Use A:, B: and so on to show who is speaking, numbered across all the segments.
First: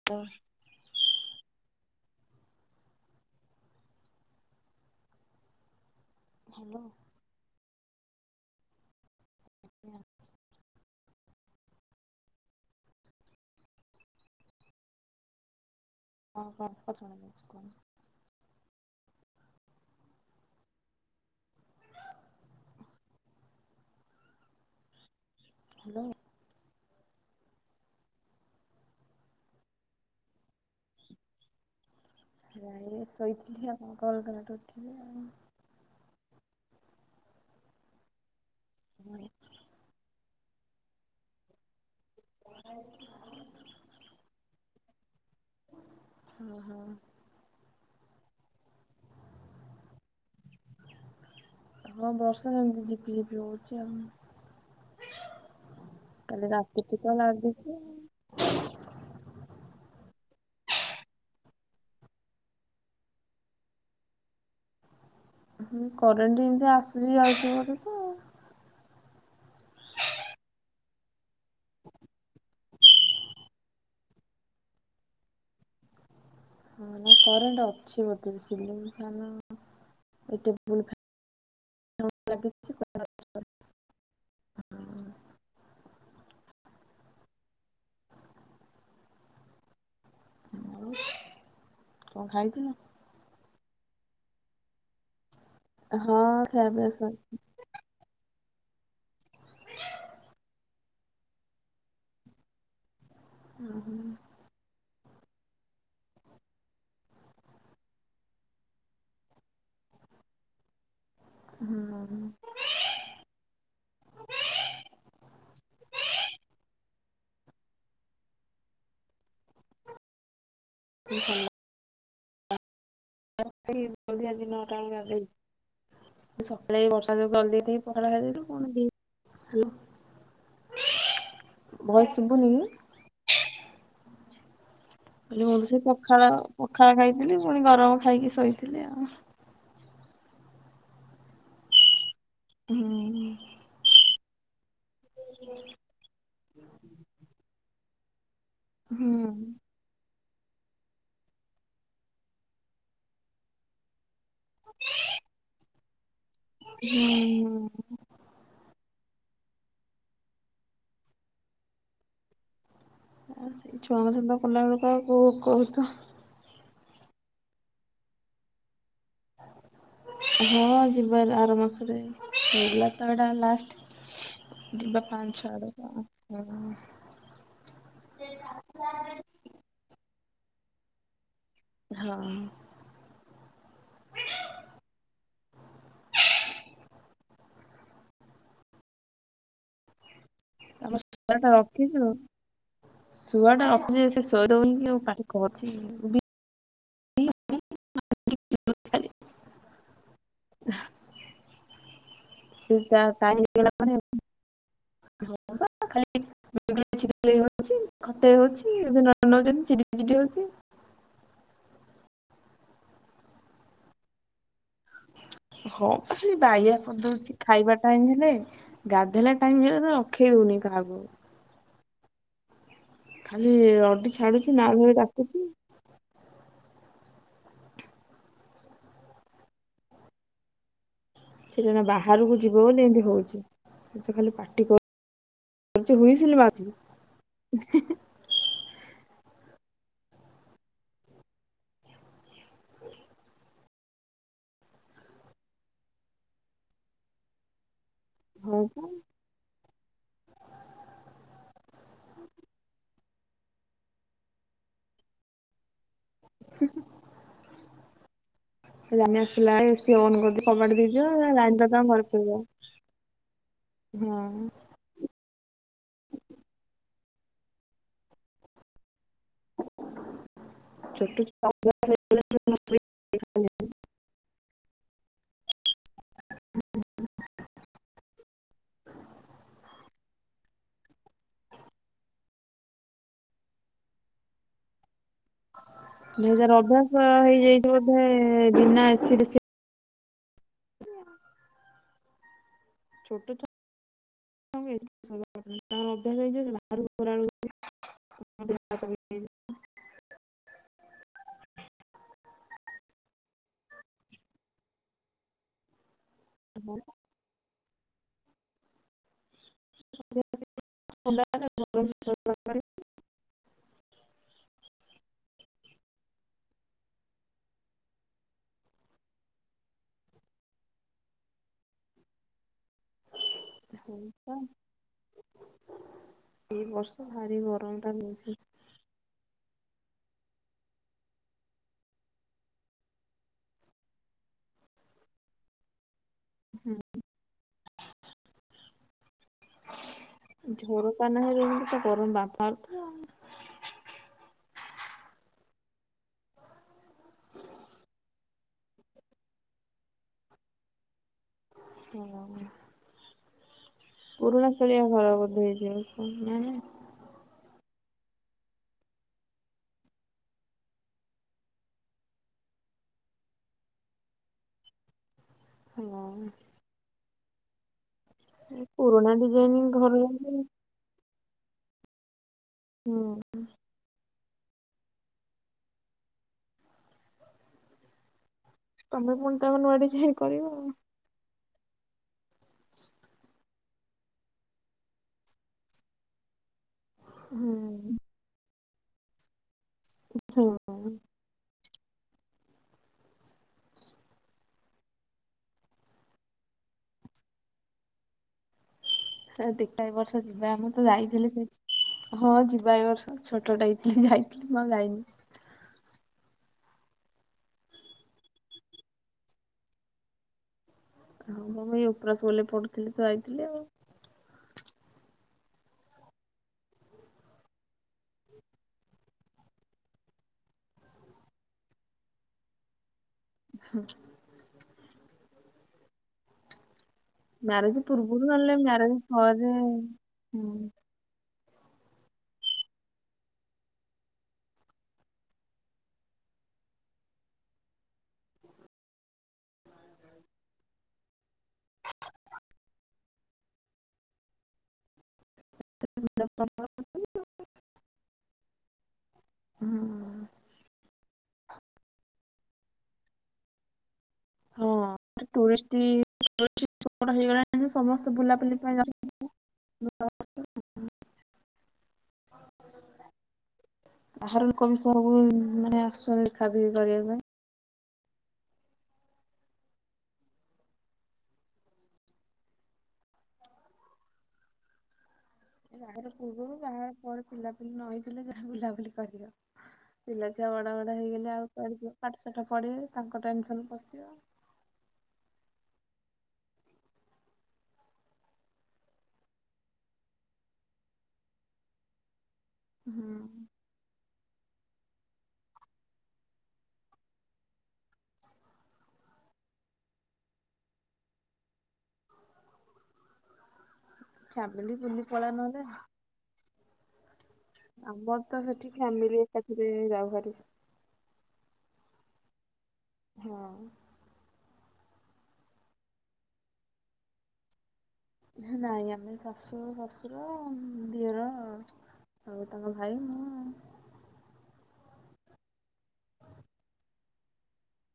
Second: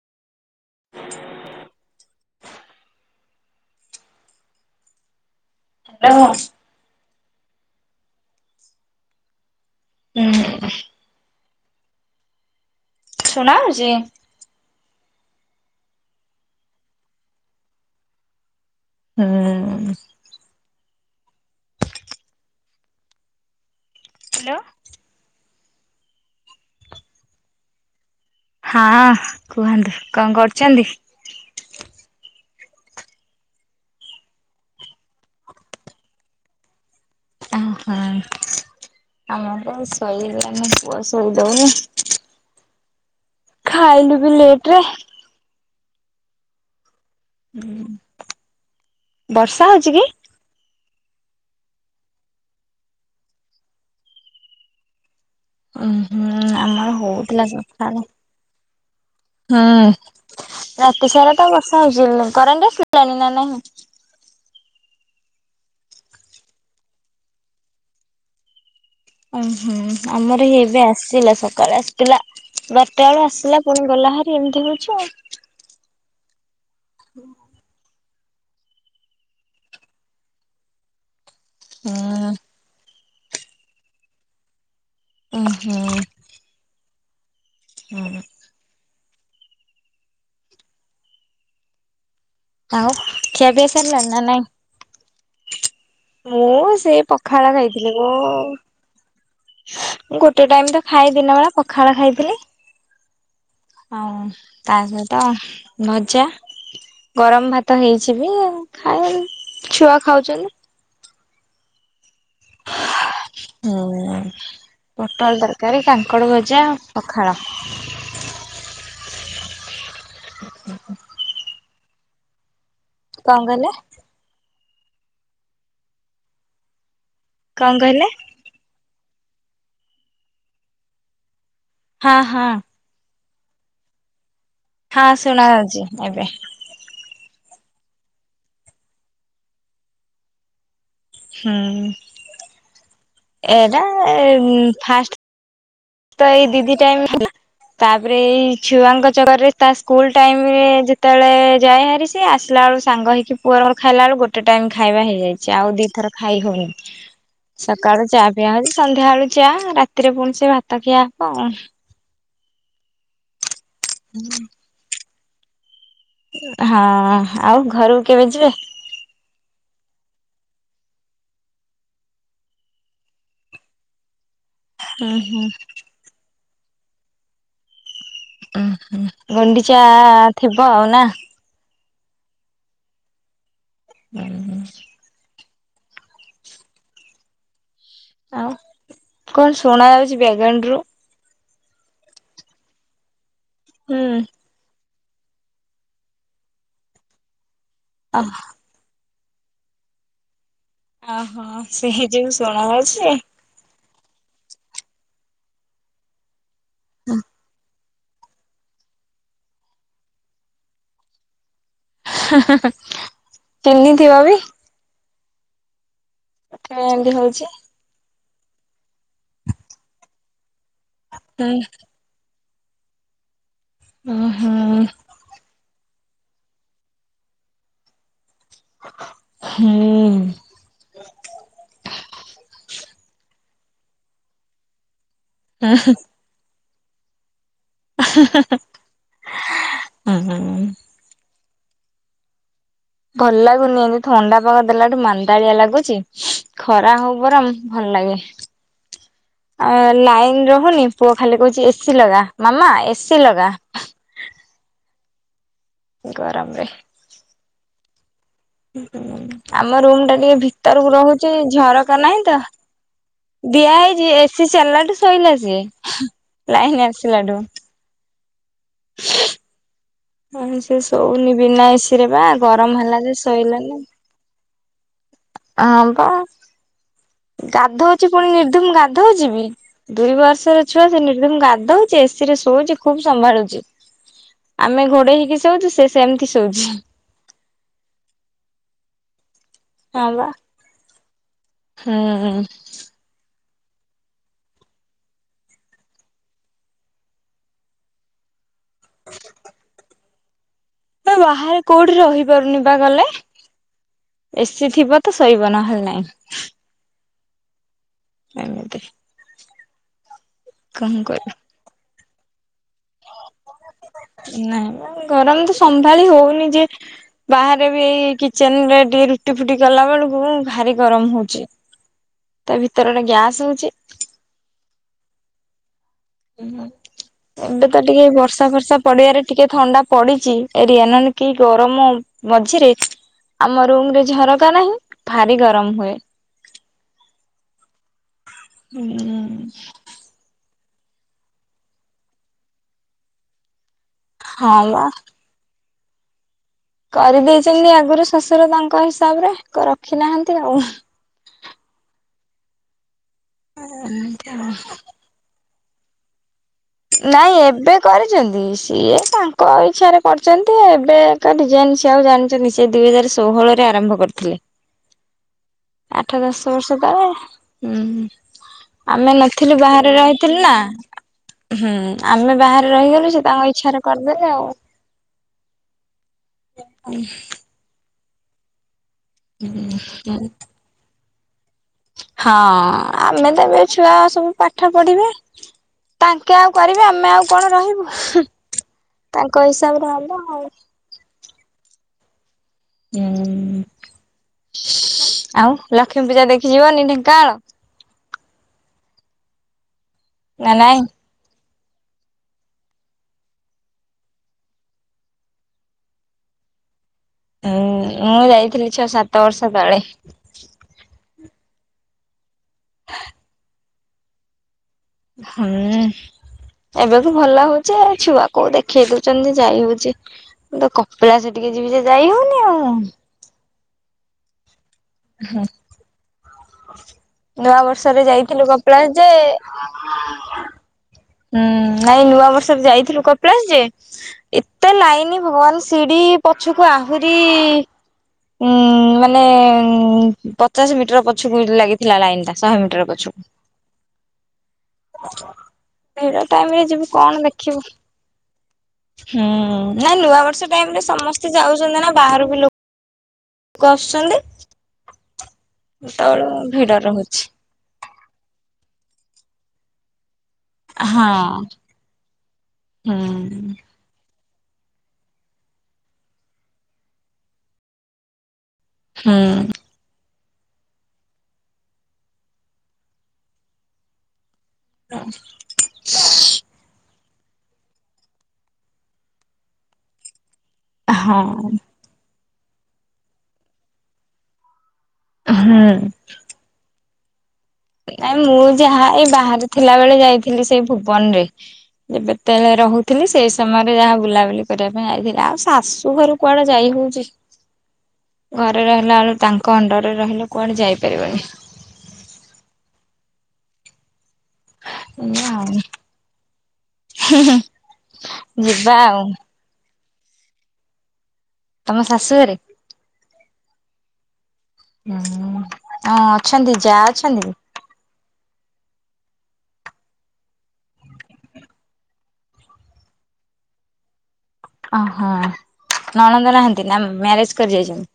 A: [inaudible]
B: [inaudible] [inaudible]
A: Hello.
B: ହୁଁ ଉଁ। ଶୁଣାହଉଚି।
A: ହଁ କଂ କଂ ଶୁଣା ଯାଉଚି କୁହନ୍ତୁ।
B: ହୁଁ। ହ୍ୟାଲୋ।
A: ହ୍ୟାଲୋ।
B: ହଁ କୁହନ୍ତୁ କଣ କରୁଚନ୍ତି?
A: ନାଇଁ ଶୋଇଥିଲି ଆଣଙ୍କ କଲ୍ କଲାଠୁ ଉଠିଲି ଆଉ।
B: ଆ ହୋ।
A: ହୁଁ।
B: ଆ ମୁଁ ତ ଆଉ ଶୋଇ ପାରୁନି ପୁଅ ଶୋଇଦଉନି। ଖାଇଲୁ ବି ଲେଟ୍ ରେ।
A: ହଁ, ହଁ।
B: ବର୍ଷା ହଉଛୁ କି?
A: ହଁ ବର୍ଷା ସେମିତି ଝିପିଝିପି ହଉଛି ଆଉ।
B: ଉଁ, ହୁଁ,
A: କାଲି
B: ଆମର
A: ରାତିଠୁ ତ
B: ହଉଥିଲା
A: ଲାଗିଛି
B: ସଖାଳେ ହୁଁ,। ରାତି ସାରା ତ ବର୍ଷା ହଉଛି ହେଲେ କରେଣ୍ଟେ ଆସିଲାଣି ନା ନାହିଁ?
A: ହୁଁ, କରେଣ୍ଟ ଏମିତି ଆସୁଚି ଯାଉଛି ବୋଧେ ତ। ଆଉ।
B: ଓ ହୁଁ ଆମର ହି ଏବେ ଆସିଲା ସକାଳେ ଆସିଥିଲା ବାରଟା ବେଳେ ଆସିଲା ପୁଣି ଗଲା ଭାରି ଏମିତି ହଉଛି ଆଉ।
A: ହଁ ନା କରେଣ୍ଟ ଅଛି ବୋଧେ ସିଲିଙ୍ଗ ଫେନ୍ ଏ ଟେବୁଲ୍ ଫେ
B: ହୁଁ।
A: [inaudible]
B: ଓହୋ। ହଁ, ହଁ।
A: ହଁ ଆଉ କଣ ଖାଇ
B: ଆଉ ଖିଆ ପିଆ ସରଲାଣି ନା ନାଇଁ?
A: ହଁ ଖାଇବା
B: ମୁଁ
A: ପିଇବା
B: ସେଇ
A: ସରି
B: ପଖାଳ ଖାଇ ଥିଲେ କ-ମୁଁ ଗୋଟେ ଟାଇମ୍ ତ ଖାଏ ଦିନବେଳା ପଖାଳ ଖାଇଥିଲି।
A: ହୁଁ
B: ଆଉ ତା ସହିତ ଭଜା। ଗରମ ଭାତ ହେଇଛି ବି ଖାଏ, ଛୁଆ ଖାଉଛନ୍ତି।
A: ହୁଁ।
B: ହଁ। ପୋଟଳ ତରକାରୀ, କାଙ୍କଡ଼ ଭଜା ପଖାଳ। ହଁ, ହଁ।
A: [inaudible]
B: କଣ
A: [inaudible]
B: କହିଲେ
A: ଜଲଧି ଆଜି ନଅଟା ମୁଁ ଗାଧେଇ ତ ସକାଳେ ଏ ବର୍ଷା ଯୋଗୁ ଜଲଦି
B: କଣ
A: ଉଠିକି
B: କହିଲେ
A: ପଖାଳ ଖାଇଦେଇଛୁ, ପୁଣି ଦି ହେଲୋ, ଭଏସ୍
B: ହଁ ହଁ
A: ଶୁଭୁନିକି?
B: ହଁ
A: କହିଲି
B: ଶୁଣା
A: ମୁଁ ତ ସେ
B: ଯାଉଛି ଏବେ
A: ପଖାଳ, ପଖାଳ ଖାଇଥିଲି, ପୁଣି ଗରମ ଖାଇକି ଶୋଇଥିଲି ଆଉ।
B: ହୁଁ।
A: ହୁଁ।
B: ଏଟା ଏ ଉଁ, ଫାଷ୍ଟ
A: [inaudible]
B: ତ ଏଇ ଦିଦି ଟାଇମ୍, ତାପରେ ଏଇ
A: ହୁଁ
B: ଛୁଆଙ୍କ ଚକରରେ ତାସ୍ ସ୍କୁଲ୍ ଟାଇମ୍ ରେ ଯେତେବେଳେ ଯାଏ ଭାରି ସିଏ ଆସିଲା ବେଳୁ ସାଙ୍ଗ ହେଇକି ପୁଅର ମୋର ଖାଇଲା ବେଳକୁ ଗୋ ଟେ ଟାଇମ୍ ଖାଇବା ହେଇଯାଇଛି, ଆଉ ଦିଥର ଖାଇ ହଉନି,
A: ହୁଁ
B: ସକାଳୁ ଚା ପିଆ ହଉଛି, ସନ୍ଧ୍ୟା ବେଳୁ ଚା ରାତିରେ ପୁଣି ସେ ଭାତ ଖିଆ ହବ ଆଉ।
A: ହଁ ସେଇ ଛୁଆଙ୍କ ସେବା କଲାବେଳକୁ ଆଉ କୋଉ ଭୋକ ହଉଥୁବ।
B: ହଁ, ଆଉ ଘରକୁ କେବେ ଯିବେ?
A: ହଁ ହଁ ଯିବାର ଆର ମାସରେ, ହେଲା ତ ଏଟା ଲାଷ୍ଟ ଯିବା
B: ହୁଁ
A: ପାଞ୍ଚ
B: ହୁଁ
A: ଛଅ ଆଡକୁ ଆଉ [inaudible]
B: ଗୁଣ୍ଡିଚା ଥିବ ଆଉ ନା?
A: ହଁ।
B: ଉଁ, ହୁଁ। ଆଉ କଣ ଶୁଣା ଯାଉଛି ବ୍ୟାଗାଣ୍ଡ୍ ରୁ?
A: ଆମ ଶୁଆ ଟା ଅଖିଛୁ ଶୁଆ ଟା ଅଖିଛି
B: ହୁଁ
A: ସେ ଶୋଇଦଉନି କି ଆଉ ପାଟି କ ଅଛି ବି
B: ଆହା।
A: ଖାଲି [inaudible]
B: ଓହୋ। ସେ ହେ ଯଉସ୍
A: ଶେ ତା ତାହି ଗଲା ପରେ [unintelligible] ଖତେଇ ହଉଛି ଏବେ ନ ହଉଛନ୍ତି ଚିଡି ଚିଡି ହଉଛି।
B: ହାଁ ହାଁ ହାଁ ଚହ୍ନିଥିବ ବି
A: ହଁ ଖାଲି ବାଇଆ
B: ଏମିତି
A: କଦଉଛି
B: ହଉଛି।
A: ଖାଇବା ଟାଇମ୍ ହେଲେ ଗାଧେଇଲା ଟାଇମ୍ ହେଲେ ସେ ରଖେଇ ଦଉନି କାହାକୁ।
B: କାଇଁ?
A: ଖାଲି ରଡି ଛାଡୁଛି
B: ହୁଁ
A: ନାଳୁ ଭାଇ ଡାକୁଛି।
B: ହୁଁ।
A: ସେଟା ନା ବାହାରକୁ ଯିବ ବୋଲି ଏମିତି ହଉଛି ସେ ଖାଲି ପାଟି କ ଲି ହୁଇସିଲି ମାରୁଚି କି?
B: ହେଁ ହେଁ ହେଁ ଉଁ
A: [inaudible]
B: ଭଲ ଲାଗୁନି ଏମତି ଥଣ୍ଡା ପାଗ ଦେଲାଠୁ ମାନ୍ଦାଳିଆ ଲାଗୁଚି। ଖରା ହଉ ବରଂ ଭଲ ଲାଗେ।
A: ହଉ ପୁ
B: ଅ ଲାଇନ୍ ରହୁନି ପୁଅ ଖାଲି କହୁଛି ଏସି ଲଗା ମାମା ଏସି ଲଗା। ଗରମ ରେ।
A: ପା
B: ଉଁହୁଁ
A: ରାନୀ ଆସିଲା ବେଳେ
B: ଆମ
A: ଏସି
B: ରୁମ
A: ଅନ୍
B: ଟା ଟିକେ
A: କରିଦେଇ କବାଟ
B: ଭିତରକୁ
A: ଦେଇଦିଅ
B: ରହୁଛି
A: ଲାଇନ ଟା ତାଙ୍କ
B: ଝରକା
A: ଘରେ
B: ନାହିଁ
A: ପଳେଇବ
B: ତ ଦିଆ ହେଇଛି
A: ହଁ
B: ଏସିି ଚାଲିଲାଠୁ ଶୋଇଲା ସିଏ ଲାଇନ୍ ଆସିଲା ଠୁ। ନନେ ସେ
A: ଛୋଟ
B: ଶୋଉନି
A: ଛୁଆ
B: ବିନା ଏସିିରେ ବା ଗରମ ହେଲା ଯେ ଶୋଇଲାନି। ହଁ ପା।
A: [inaudible]
B: ଗାଧଉଛି ପୁଣି ନିର୍ଦ୍ଧୁମ ଗାଧଉଚି ବି। ଦୁଇ ବର୍ଷର ଛୁଆ ସେ ନିର୍ଦ୍ଧୁମ୍ ଗାଧଉଛି ଏସି ରେ ଶୋଉଛି ଖୁବ ସମ୍ଭାଳୁଛି। ଆମେ ଘୋଡେଇ ହେଇକି ଶୋଉଚୁ ସ
A: ଦୁଇ ହଜାର ଅଭ୍ୟାସ ହେଇଯାଇଛି ବୋଧେ ବିନା ଏସି ରେ ସୋ
B: ହଁ ବା।
A: [unintelligible]
B: ହୁଁ।
A: ଛୋଟ ଛୁଆଙ୍କୁ ତାଙ୍କର ଅଭ୍ୟାସ ହେଇଯିବ ଯାଣିଛୁନା। [unintelligible]
B: [inaudible] ବାହାରେ କୋଉଠି ରହିପାରୁନି ପା ଗଲେ। ଏସିି ଥିବ ତ ଶୋଇବ ନହେଲେ ନାଇଁ।
A: ହଁ।
B: ଏମିତି। କଣ କରିବୁ
A: [unintelligible] [unintelligible]
B: ନାଇଁମ, ଗରମ ତ ସମ୍ଭାଳି ହଉନି ଯେ ବାହାରେ ବି ଏଇ କିଚେନ ରେ ଟିକେ ରୁଟି ଫୁଟି କଲା ବେଳକୁ, ଭାରି ଗରମ ହଉଚି। ତା ଭିତରଟା ଗ୍ୟାସ ହଉ
A: ଶୋଇଚ [unintelligible]
B: ଏବେ ତ ଟିକେ ବର୍ଷା ଫର୍ଷା ପଡିବାରେ ଟିକେ ଥଣ୍ଡା ପଡିଚି, ଏରିିୟନନ କି ଗରମ ମଝିରେ ଆମ ରୁମରେ ଝରକା ନାହିଁ, ଭାରି ଗରମ ହୁଏ। ହୁଁ ଉଁ
A: ଝରକା ନାହିଁ ଯେମିତି ତ, ଗରମ ବାମ୍ଫ ବାହାରୁଥାଏ।
B: ହା ୟା। କରିଦେଇଚନ୍ତି ଆଗରୁ ଶ୍ୱଶୁର ତାଙ୍କ ହିସାବରେ, କ ରଖି ନାହାନ୍ତି ଆଉ।
A: ହଁ, ପୁରୁଣା କାଳିଆ ଘର ବୋଧେ ହେଇଥିବ? [unintelligible]
B: ନାଇଁ ଏବେ କରିଚନ୍ତି, ସିଏ ତାଙ୍କ ଇଛାରେ କରିଚନ୍ତି, ଏବେ ତ ଡିଜାଇନ୍ ସେ ଆଉ ଜାଣିଚନ୍ତି, ସେ ଦୁଇ ହଜାର ଷୋହଳ ରେ ଆରମ୍ଭ କରିଥିଲେ। ଆଠ ଦଶ ବର୍ଷ ତଳେ। ହୁଁ ହୁଁ,
A: ପୁରୁଣା
B: ଆମେ ନଥିଲୁ
A: ଡିଜାଇନିଂ
B: ବାହାରେ
A: ଘର
B: ରହିଥିଲୁ ନା। ହୁଁ, ଆମେ ବାହାରେ
A: ହୁଁ
B: ରହିଗଲୁ, ସେ ତାଙ୍କ ଇଛାରେ କରିଦେଲେ ଆଉ।
A: ତମେ ପୁଣି ତାକୁ ନୂଆ ଡିଜାଇନ୍ କରିବ ଆଉ।
B: ହଁ, ଆମେ ତ ଏବେ ଛୁଆ ସବୁ ପାଠ ପଢିବେ। ତାଙ୍କେ ଆଉ କରିବେ, ଆମେ ଆଉ କଣ
A: ହୁଁ।
B: ରହିବୁ, ହୁଁ, ତାଙ୍କ ହିସାବରେ ହବ ଆଉ।
A: ହଉ।
B: ଆଉ, ଲକ୍ଷ୍ମୀ ପୂଜା ଦେଖିଯିବାନି, ଢେଙ୍କାନାଳ?
A: [unintelligible] ଏ ବର୍ଷ ଯିବା,
B: ନା
A: ମୁଁ
B: ନାଇଁ?
A: ତ ଯାଇଥିଲି ସେଠି ହଁ ଯିବା ଏ ବର୍ଷ, ଛୋଟଟେ ହେଇଥିଲି ଯାଇଥିଲି, ମୁଁ ଆଉ ଯାଇନି।
B: ହୁଁ, ମୁଁ ଯାଇଥିଲି ଛଅ ସାତ ବର୍ଷ ତଳେ।
A: ହଁ, ମୁଁ ପା ଏଇ ଉପ୍ରା ସ୍କୁଲରେ ପଢୁଥିଲି ତ, ଯାଇଥିଲି ଆଉ।
B: ହଁନ୍। ଏବେ ବି ଭଲ ହଉଛି ଆଉ, ଛୁଆ କୋଉ ଦେଖେଇ ଦଉଛନ୍ତି ଯେ, ଯାଇ ହଉଛି। ମୁଁ ତ କପିଳାସ ଟିକେ ଯିବି ଯେ, ଯାଇ ହଉନି ଆଉ।
A: ହଁ
B: ହୁଁ, ନୂଆ
A: ମ୍ୟାରେଜ
B: ବର୍ଷରେ
A: ପୂର୍ବରୁ
B: ଯାଇଥିଲୁ କପିଳାସ ଯେ
A: ହୁଁଉଁ।
B: ହୁଁ, ନାଇଁ ନୂଆ ବର୍ଷରେ ଯାଇଥିଲୁ କପିଳାସ ଯେ ଏତେ ଲାଇନି ଭଗବାନ, ଶିଡ଼ି ପଛକୁ ଆହୁରି ଉଁ, ମାନେ ପଚାଶ ମିଟର ପଛକୁ ଲାଗିଥିଲା ଲାଇନ୍ ଟା, ଶହେ ମିଟର ପଛକୁ।
A: [unintelligible]
B: ଭିଡ଼ ଟାଇମରେ ଯିବୁ, କଣ ଦେଖିବୁ? ହୁଁ, ନାଇଁ
A: ହୁଁ।
B: ନୂଆ ବର୍ଷ ଟାଇମ ରେ ସମସ୍ତେ ଯାଉଚନ୍ତି ନା, ବାହାରୁ ବି ଲୋ କସୁଚନ୍ତି।
A: ହଁ, ଟୁରିଷ୍ଟି
B: ଭିଡ
A: [unintelligible]
B: ରହୁଛି।
A: ହେଇଗଲାଣି। ଆମେ ସମସ୍ତେ ବୁଲାବୁଲି ପାଇଁ ଯାଉ [unintelligible]
B: ହଁ ହୁଁ।
A: ବାହାର ଲୋକ ବି ସବୁ ମାନେ ଆଶୁଛନ୍ତି ଦେଖା ଦୁଖି କରିବା ପାଇଁ।
B: ହୁଁ। [unintelligible]
A: ବାହାଘର ପୂର୍ବରୁ ବାହାଘର ପରେ ପିଲାପିଲି ନହେଇଥିଲେ ଯାହା ବୁଲାବୁଲି କରିବ। ପିଲା ଛୁଆ ବଡ ବଡ ହେଇଗଲେ ଆଉ
B: ହଁ
A: କୁଆଡେ ଯିବୁ ପାଠ ସାଠ ପଢିବେ ତାଙ୍କ ଟେନସନ ପଶିବ।
B: ହୁଁ। ନାଇ ମୁଁ ଯାହା ଏଇ ବାହାରେ ଥିଲା ବେଳେ ଯାଇଥିଲି ସେଇ ଭୁବନରେ। ଯେବେତେଳେ
A: ହୁଁ
B: ରହୁଥିଲି ସେଇ ସମୟ ଯାହା ବୁଲାବୁଲି କରିବା ପାଇଁ ଆଇଥିଲି ଆଉ ଶାଶୁ ଘରୁ କୁଆଡେ ଯାଇ ହଉଚି। ଘରେ ରହିଲା ବେଳୁ ତାଙ୍କ ଅଣ୍ଡରରେ ରହିଲେ କୁଆଡେ ଯାଇପାରିବନି।
A: ଫ୍ୟାମିଲି ବୁଲି ପଳା ନହେଲେ।
B: ହୁଁ ହୁଁ।
A: ଆମର ତ ସେଠି ଫ୍ୟାମିଲି ଏକାଥିରେ ଯାଉହାରି।
B: ତମ ଶାଶୁ ଘରେ?
A: ହଁ।
B: ହୁଁ ଆଁ ଅଛନ୍ତି ଯାହା ଅଛନ୍ତି?
A: ନାଇଁ ଆମେ ଶାଶୁ ଶାଶୁର ଦିଅର। ଆଉ ତାଙ୍କ ଭାଇ ମୁଁ।
B: ଓହୋ ନଣନ୍ଦ ନାହାନ୍ତି ନା ମ୍ୟାରେଜ କରି ଯାଇଛନ୍ତି?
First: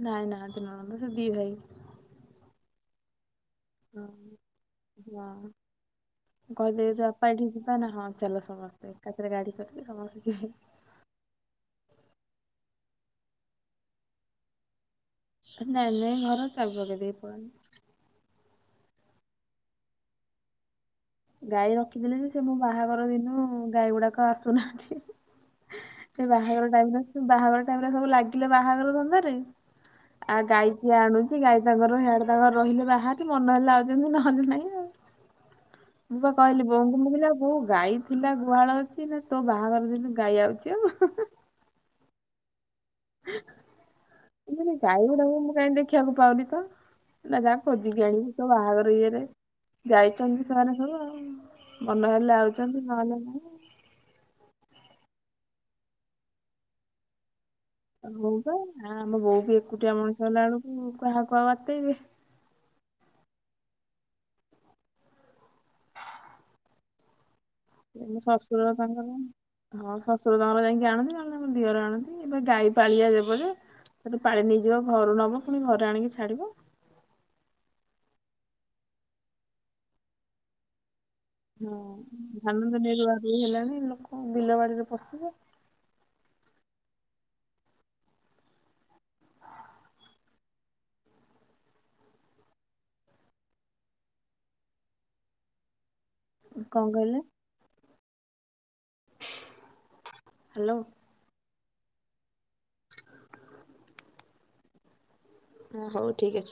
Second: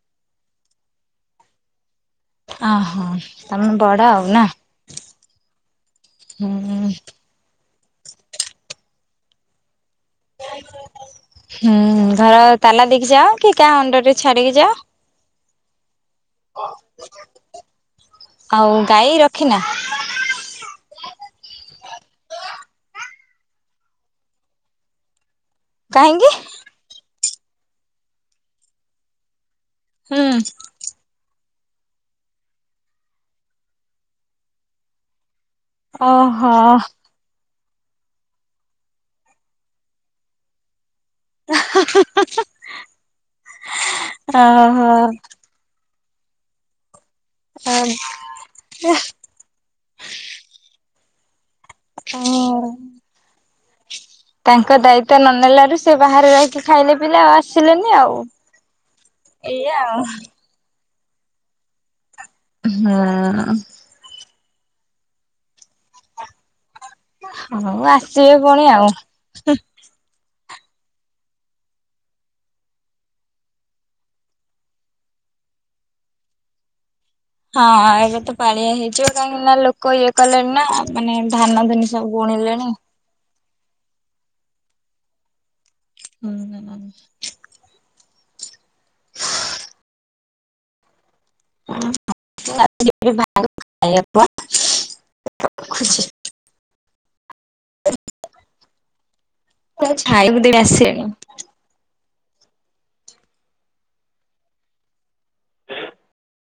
A: ନାଇଁ ନାହାନ୍ତି ନଣନ୍ଦ ସେ ଦି ଭାଇ।
B: ଅହଁ ତମେ ବଡ ଆଉ
A: ହଁ
B: ନା ହୁଁ।
A: ପାଢି ଯିବା ନା ହଁ ଚାଲ ସମସ୍ତେ ଏକାଥରେ ଗାଡି କରିକି ସମସ୍ତେ ଯିବେ।
B: ହୁଁ ଘର ତାଲା ଦେଇକି ଯାଅ କି କା ଅଣ୍ଡର ରେ ଛାଡିକି ଯାଅ।
A: ନାଇଁ ନାଇଁ ଘର ଚାବି ପକେଇ ଦେଇକି ପଳାନ୍ତି।
B: ଆଉ ଗାଈ ରଖିନା?
A: ଗାଈ ରଖିଥିଲେ ଯେ ସେ ମୋ ବାହାଘର ଦିନୁ ଗାଈ ଗୁଡାକ ଆସୁନାହାନ୍ତି। ଏ
B: କାହିଁକି?
A: ବାହାଘର ଟାଇମରେ ବାହାଘର ଟାଇମରେ ସବୁ ଲାଗିଲେ ବାହାଘର ଧନ୍ଦାରେ।
B: ହୁଁ
A: ଆ ଗାଈ କିଏ ଆଣୁଛି ଗାଈ ତାଙ୍କର ହେଆଡେ ତାଙ୍କର ରହିଲେ ବାହାରେ ମନ ହେଲେ ଆଉଚନ୍ତି ନହେଲେ ନାଇଁ। ମୁଁ ପା
B: ଓହୋ
A: କହିଲି ବୋଉଙ୍କୁ ମୁ କହିଲି ଆଉ ବୋଉ ଗାଇ ଥିଲା ଗୁହାଳ ଅଛି ନା ତୋ ବାହାଘର ଦିନୁ ଗାଇ ଆଉଛି ଆଉ।
B: [unintelligible]
A: ମୁଁ କହିଲି
B: ଓହୋ
A: ଗାଇଗୁଡାକୁ ମୁଁ କାଇଁ ଦେଖିବାକୁ ପାଉନି ତ। ନା ଯାହା ଖୋଜିକି ଆଣିବି ତୋ ବାହାଘର ଇଏରେ ଯାଇଛନ୍ତି ସେମାନେ ସବୁ ଆଉ। ମନ
B: ଅ।
A: ହେଲେ ଆଉଛନ୍ତି ନହେଲେ ନାହିଁ
B: ତାଙ୍କ ଦାୟିତ୍ଵ ନ ନେଲାରୁ ସେ ବାହାରେ ରହିକି ଖାଇଲେ ପିଲେ ଆଉ ଆସିଲେନି ଆଉ।
A: ବଉ ପା ଆ ଆମ ବୋଉ ବି
B: ଏଇଆ
A: ଏକୁଟିଆ
B: ଆଉ
A: ମଣିଷ ହେଲା ବେଳକୁ କାହାକୁ ଆଉ ଆତେଇବେ।
B: ହଁ। ହୁଁ ହଉ
A: ସିଏ ମୋ
B: ଆସିବେ ପୁଣି
A: ଶଶୁର ର
B: ଆଉ।
A: ତାଙ୍କର। ହଁ ଶ୍ୱଶୁର ତାଙ୍କର ଯାଇଁକି ଆଣନ୍ତି, ନହେଲେ ତାଙ୍କ ଦିଅର ଆଣନ୍ତି ଏବେ ଗାଈ ପାଳିଆ ଦେବ ଯେ। ତ ପାଳି ନେଇଯିବ ଘରୁ ନବ ପୁଣି ଘରେ ଆଣିକି ଛାଡିବ।
B: ହଁ ଏବେ ତ ପାଳିଆ ହେଇଯିବ କାହିଁକି ନା ଲୋକ ଇଏ କଲେଣି ନା ମାନେ ଧାନ
A: ହଁ
B: ଧୁନି ସବୁ ବୁଣିଲେଣି।
A: ଧାନ ତ ଏନେ ରୁଆ ରୁଇ ହେଲାଣି ଲୋକ ବିଲବାଡିରେ ପଶିଥିବେ।
B: ହୁଁ [unintelligible] [unintelligible]
A: କଁ କହିଲେ।
B: ମୁଁ ଯାଉଛି ଖାଇବାକୁ ଦେବି
A: ହ୍ୟାଲୋ
B: ଆସିଲେଣି।
A: [inaudible] ଆଁ ହୋଉ ଠିକ୍ ଅଛି।